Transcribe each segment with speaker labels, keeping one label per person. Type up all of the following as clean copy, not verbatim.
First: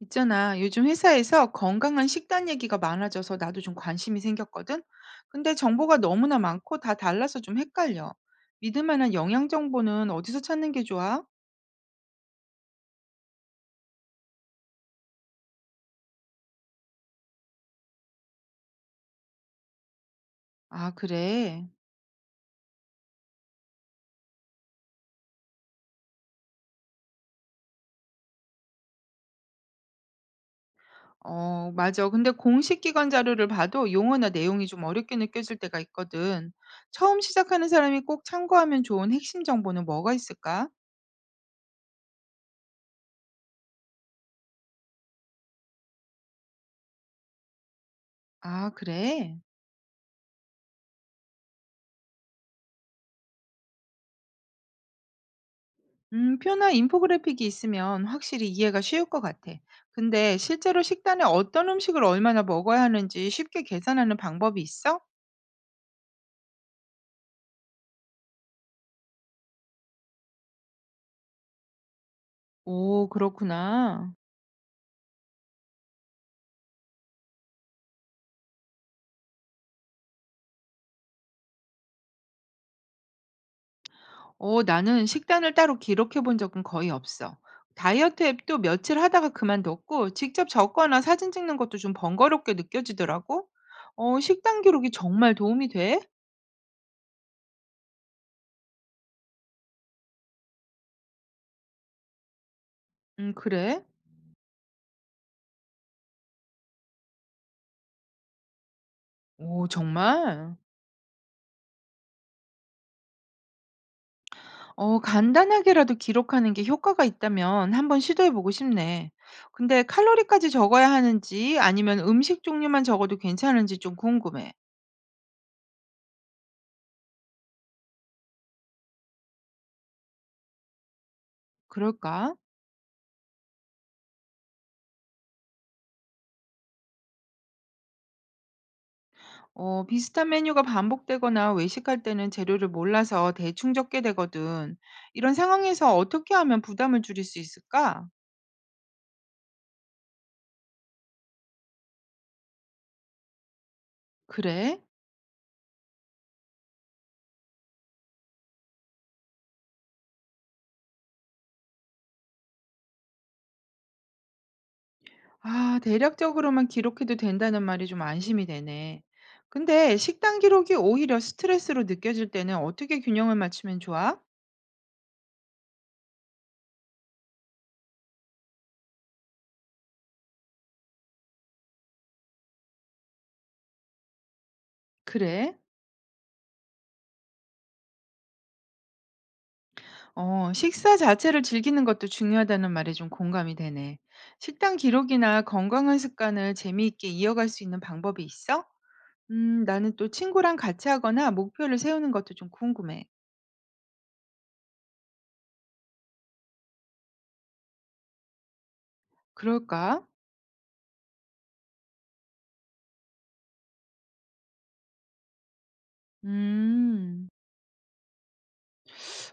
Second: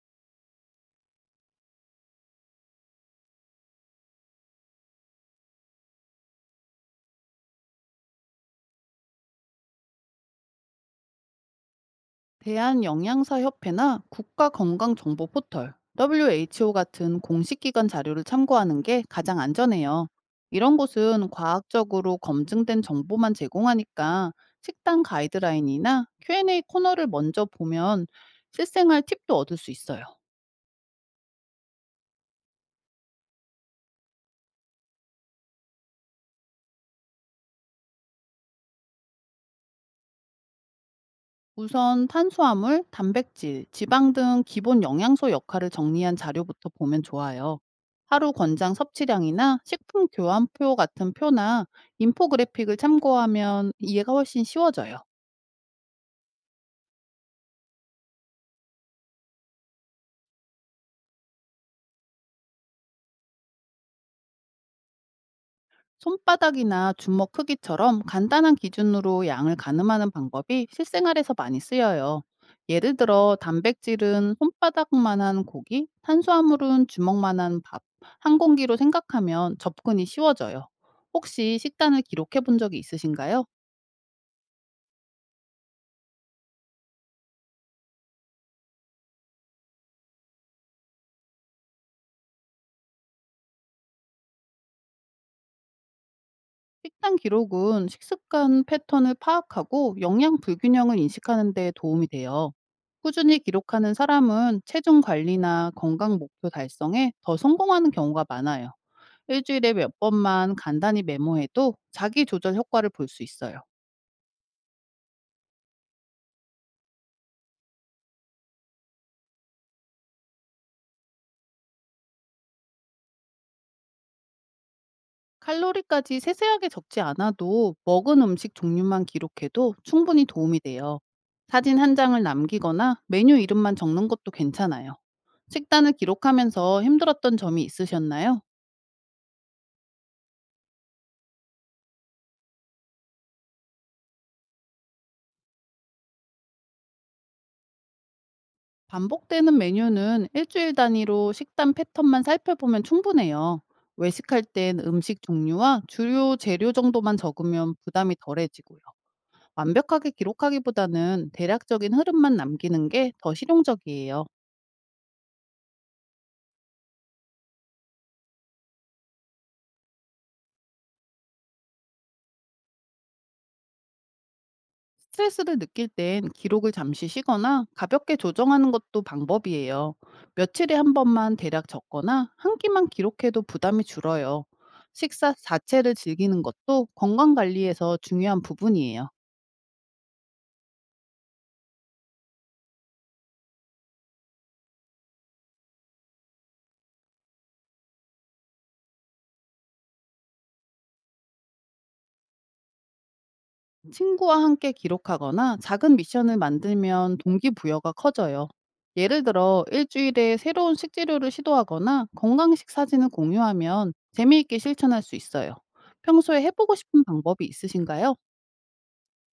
Speaker 1: 있잖아, 요즘 회사에서 건강한 식단 얘기가 많아져서 나도 좀 관심이 생겼거든? 근데 정보가 너무나 많고 다 달라서 좀 헷갈려. 믿을 만한 영양 정보는 어디서 찾는 게 좋아?
Speaker 2: 대한영양사협회나 국가건강정보포털, WHO 같은 공식기관 자료를 참고하는 게 가장 안전해요. 이런
Speaker 1: 아,
Speaker 2: 곳은
Speaker 1: 그래.
Speaker 2: 과학적으로 검증된 정보만 제공하니까 식단 가이드라인이나 Q&A 코너를 먼저 보면 실생활 팁도 얻을 수 있어요.
Speaker 1: 어, 맞아. 근데 공식 기관 자료를 봐도 용어나 내용이 좀 어렵게 느껴질 때가 있거든. 처음 시작하는 사람이 꼭 참고하면 좋은 핵심 정보는 뭐가 있을까?
Speaker 2: 우선 탄수화물, 단백질, 지방 등 기본 영양소 역할을 정리한 자료부터 보면 좋아요. 하루
Speaker 1: 아,
Speaker 2: 권장
Speaker 1: 그래.
Speaker 2: 섭취량이나 식품 교환표 같은 표나 인포그래픽을 참고하면 이해가 훨씬 쉬워져요.
Speaker 1: 표나 인포그래픽이 있으면 확실히 이해가 쉬울 것 같아. 근데 실제로 식단에 어떤 음식을 얼마나 먹어야 하는지 쉽게 계산하는 방법이 있어?
Speaker 2: 손바닥이나 주먹 크기처럼 간단한 기준으로 양을 가늠하는 방법이 실생활에서 많이 쓰여요. 예를
Speaker 1: 오,
Speaker 2: 들어
Speaker 1: 그렇구나.
Speaker 2: 단백질은 손바닥만한 고기, 탄수화물은 주먹만한 밥, 한 공기로 생각하면 접근이 쉬워져요. 혹시 식단을 기록해 본 적이 있으신가요?
Speaker 1: 오, 나는 식단을 따로 기록해 본 적은 거의 없어. 다이어트 앱도 며칠 하다가 그만뒀고, 직접 적거나 사진 찍는 것도 좀 번거롭게 느껴지더라고. 어, 식단 기록이 정말 도움이 돼?
Speaker 2: 식단 기록은 식습관 패턴을 파악하고 영양 불균형을 인식하는 데 도움이 돼요. 꾸준히
Speaker 1: 그래?
Speaker 2: 기록하는 사람은 체중 관리나 건강 목표 달성에 더 성공하는 경우가 많아요.
Speaker 1: 오,
Speaker 2: 일주일에 몇 번만
Speaker 1: 정말?
Speaker 2: 간단히 메모해도 자기 조절 효과를 볼 수 있어요.
Speaker 1: 어, 간단하게라도 기록하는 게 효과가 있다면 한번 시도해 보고 싶네. 근데 칼로리까지 적어야 하는지 아니면 음식 종류만 적어도 괜찮은지 좀 궁금해.
Speaker 2: 칼로리까지 세세하게 적지 않아도 먹은 음식 종류만 기록해도 충분히 도움이 돼요. 사진 한 장을
Speaker 1: 그럴까?
Speaker 2: 남기거나 메뉴 이름만 적는 것도 괜찮아요. 식단을 기록하면서 힘들었던 점이 있으셨나요?
Speaker 1: 어, 비슷한 메뉴가 반복되거나 외식할 때는 재료를 몰라서 대충 적게 되거든. 이런 상황에서 어떻게 하면 부담을 줄일 수 있을까?
Speaker 2: 반복되는 메뉴는 일주일 단위로 식단 패턴만 살펴보면 충분해요. 외식할 땐
Speaker 1: 그래?
Speaker 2: 음식 종류와 주요 재료 정도만 적으면 부담이 덜해지고요. 완벽하게 기록하기보다는 대략적인 흐름만 남기는 게 더 실용적이에요.
Speaker 1: 아, 대략적으로만 기록해도 된다는 말이 좀 안심이 되네. 근데 식단 기록이 오히려 스트레스로 느껴질 때는 어떻게 균형을 맞추면 좋아?
Speaker 2: 스트레스를 느낄 땐 기록을 잠시 쉬거나 가볍게 조정하는 것도 방법이에요. 며칠에 한 번만 대략 적거나 한 끼만 기록해도 부담이 줄어요. 식사
Speaker 1: 그래?
Speaker 2: 자체를 즐기는 것도 건강 관리에서 중요한 부분이에요.
Speaker 1: 어, 식사 자체를 즐기는 것도 중요하다는 말에 좀 공감이 되네. 식단 기록이나 건강한 습관을 재미있게 이어갈 수 있는 방법이 있어? 나는 또 친구랑 같이 하거나 목표를 세우는 것도 좀 궁금해.
Speaker 2: 친구와 함께 기록하거나 작은 미션을 만들면 동기부여가 커져요. 예를 들어
Speaker 1: 그럴까?
Speaker 2: 일주일에 새로운 식재료를 시도하거나 건강식 사진을 공유하면 재미있게 실천할 수 있어요. 평소에 해보고 싶은
Speaker 1: 음.
Speaker 2: 방법이 있으신가요?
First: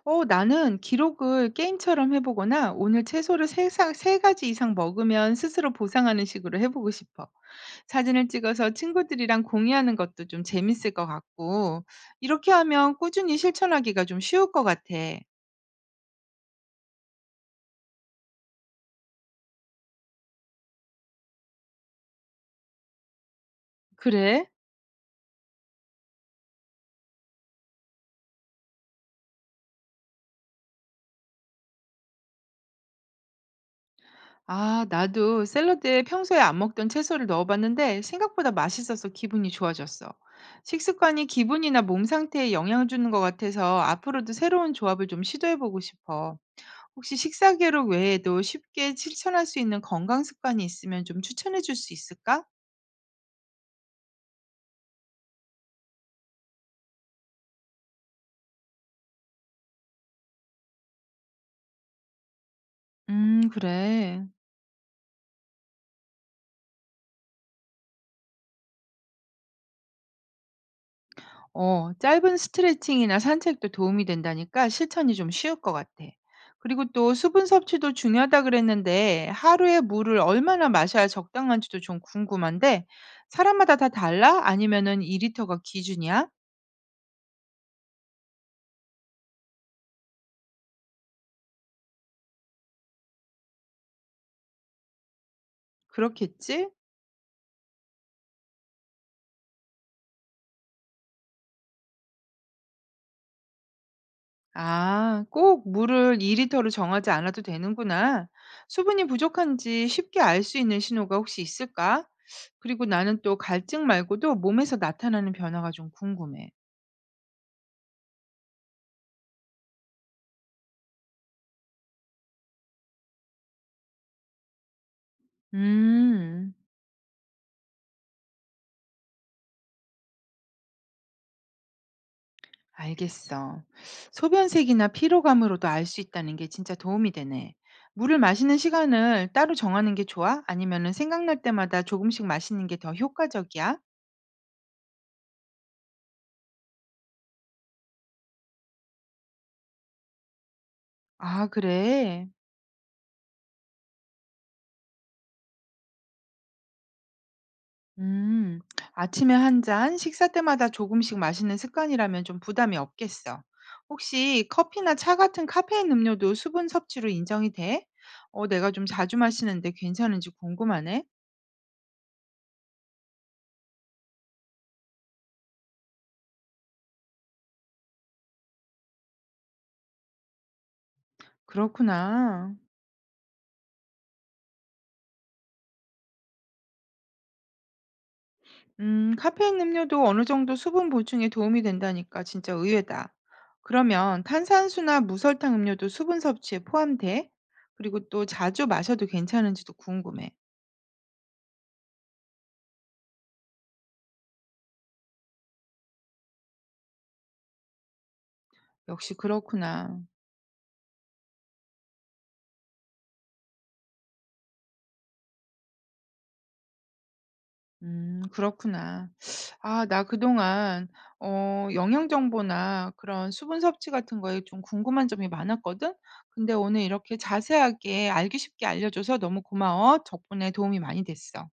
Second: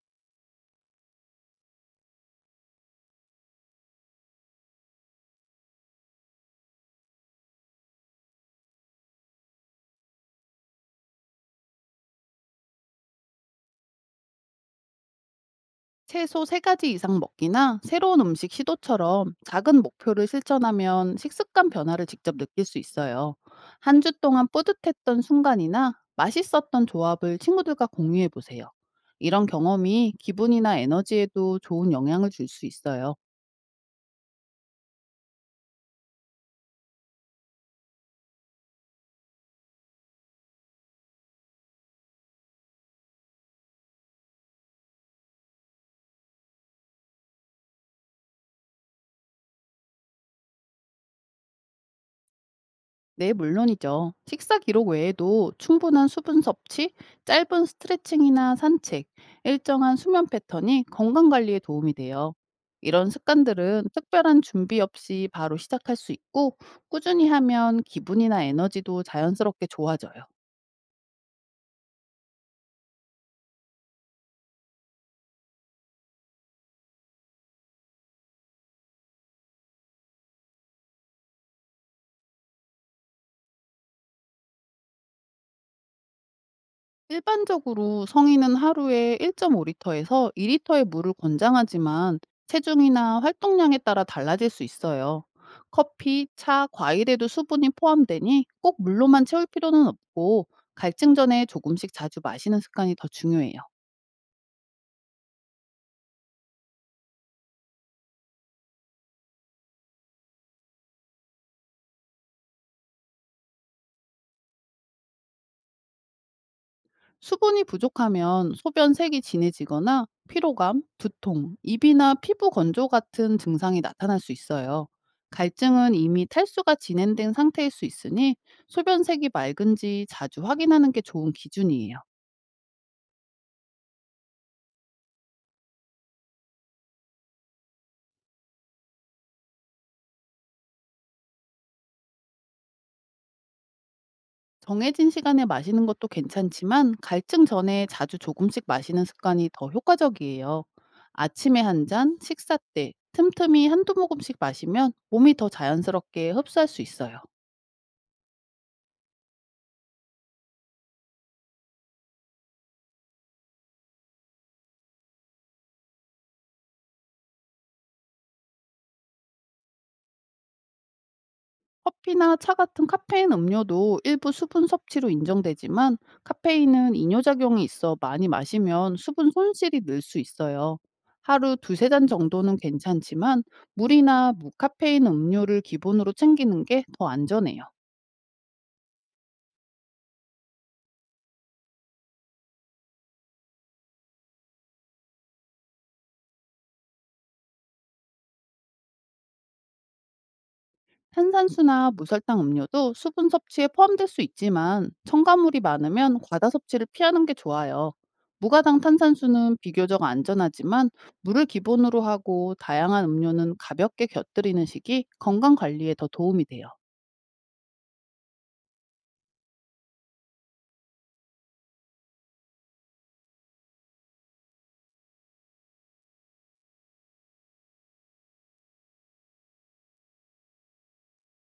Speaker 1: 어, 나는 기록을 게임처럼 해보거나 오늘 채소를 세 가지 이상 먹으면 스스로 보상하는 식으로 해보고 싶어. 사진을 찍어서 친구들이랑 공유하는 것도 좀 재밌을 것 같고, 이렇게 하면 꾸준히 실천하기가 좀 쉬울 것 같아.
Speaker 2: 채소 3 가지 이상 먹기나 새로운 음식 시도처럼 작은 목표를 실천하면 식습관 변화를 직접 느낄 수 있어요. 한 주 동안
Speaker 1: 그래?
Speaker 2: 뿌듯했던 순간이나 맛있었던 조합을 친구들과 공유해 보세요. 이런 경험이 기분이나 에너지에도 좋은 영향을 줄 수 있어요.
Speaker 1: 아, 나도 샐러드에 평소에 안 먹던 채소를 넣어봤는데 생각보다 맛있어서 기분이 좋아졌어. 식습관이 기분이나 몸 상태에 영향을 주는 것 같아서 앞으로도 새로운 조합을 좀 시도해보고 싶어. 혹시 식사 기록 외에도 쉽게 실천할 수 있는 건강 습관이 있으면 좀 추천해 줄 수 있을까?
Speaker 2: 네, 물론이죠. 식사 기록 외에도 충분한 수분 섭취, 짧은 스트레칭이나 산책, 일정한 수면 패턴이 건강 관리에 도움이 돼요. 이런 습관들은
Speaker 1: 그래.
Speaker 2: 특별한 준비 없이 바로 시작할 수 있고, 꾸준히 하면 기분이나 에너지도 자연스럽게 좋아져요.
Speaker 1: 어, 짧은 스트레칭이나 산책도 도움이 된다니까 실천이 좀 쉬울 것 같아. 그리고 또 수분 섭취도 중요하다 그랬는데 하루에 물을 얼마나 마셔야 적당한지도 좀 궁금한데 사람마다 다 달라? 아니면은 2리터가 기준이야?
Speaker 2: 일반적으로 성인은 하루에 1.5리터에서 2리터의 물을 권장하지만 체중이나 활동량에 따라 달라질 수 있어요. 커피, 차,
Speaker 1: 그렇겠지?
Speaker 2: 과일에도 수분이 포함되니 꼭 물로만 채울 필요는 없고 갈증 전에 조금씩 자주 마시는 습관이 더 중요해요.
Speaker 1: 아, 꼭 물을 2리터로 정하지 않아도 되는구나. 수분이 부족한지 쉽게 알 수 있는 신호가 혹시 있을까? 그리고 나는 또 갈증 말고도 몸에서 나타나는 변화가 좀 궁금해.
Speaker 2: 수분이 부족하면 소변 색이 진해지거나 피로감, 두통, 입이나 피부 건조 같은 증상이 나타날 수 있어요. 갈증은 이미
Speaker 1: 음,
Speaker 2: 탈수가 진행된 상태일 수 있으니 소변색이 맑은지 자주 확인하는 게 좋은 기준이에요.
Speaker 1: 알겠어. 소변색이나 피로감으로도 알 수 있다는 게 진짜 도움이 되네. 물을 마시는 시간을 따로 정하는 게 좋아? 아니면은 생각날 때마다 조금씩 마시는 게 더 효과적이야?
Speaker 2: 정해진 시간에 마시는 것도 괜찮지만 갈증 전에 자주 조금씩 마시는 습관이 더 효과적이에요.
Speaker 1: 아,
Speaker 2: 아침에 한 잔,
Speaker 1: 그래.
Speaker 2: 식사 때 틈틈이 한두 모금씩 마시면 몸이 더 자연스럽게 흡수할 수 있어요.
Speaker 1: 음, 아침에 한 잔, 식사 때마다 조금씩 마시는 습관이라면 좀 부담이 없겠어. 혹시 커피나 차 같은 카페인 음료도 수분 섭취로 인정이 돼? 어, 내가 좀 자주 마시는데 괜찮은지 궁금하네.
Speaker 2: 커피나 차 같은 카페인 음료도 일부 수분 섭취로 인정되지만 카페인은 이뇨작용이 있어 많이 마시면 수분 손실이 늘 수 있어요. 하루 두세 잔
Speaker 1: 그렇구나.
Speaker 2: 정도는 괜찮지만 물이나 무카페인 음료를 기본으로 챙기는 게 더 안전해요.
Speaker 1: 카페인 음료도 어느 정도 수분 보충에 도움이 된다니까 진짜 의외다. 그러면 탄산수나 무설탕 음료도 수분 섭취에 포함돼? 그리고 또 자주 마셔도 괜찮은지도 궁금해.
Speaker 2: 탄산수나 무설탕 음료도 수분 섭취에 포함될 수 있지만 첨가물이 많으면 과다 섭취를 피하는 게 좋아요. 무가당
Speaker 1: 역시
Speaker 2: 탄산수는
Speaker 1: 그렇구나.
Speaker 2: 비교적 안전하지만 물을 기본으로 하고 다양한 음료는 가볍게 곁들이는 식이 건강 관리에 더 도움이 돼요.
Speaker 1: 음, 그렇구나. 아, 나 그동안 어, 영양 정보나 그런 수분 섭취 같은 거에 좀 궁금한 점이 많았거든. 근데 오늘 이렇게 자세하게 알기 쉽게 알려줘서 너무 고마워. 덕분에 도움이 많이 됐어.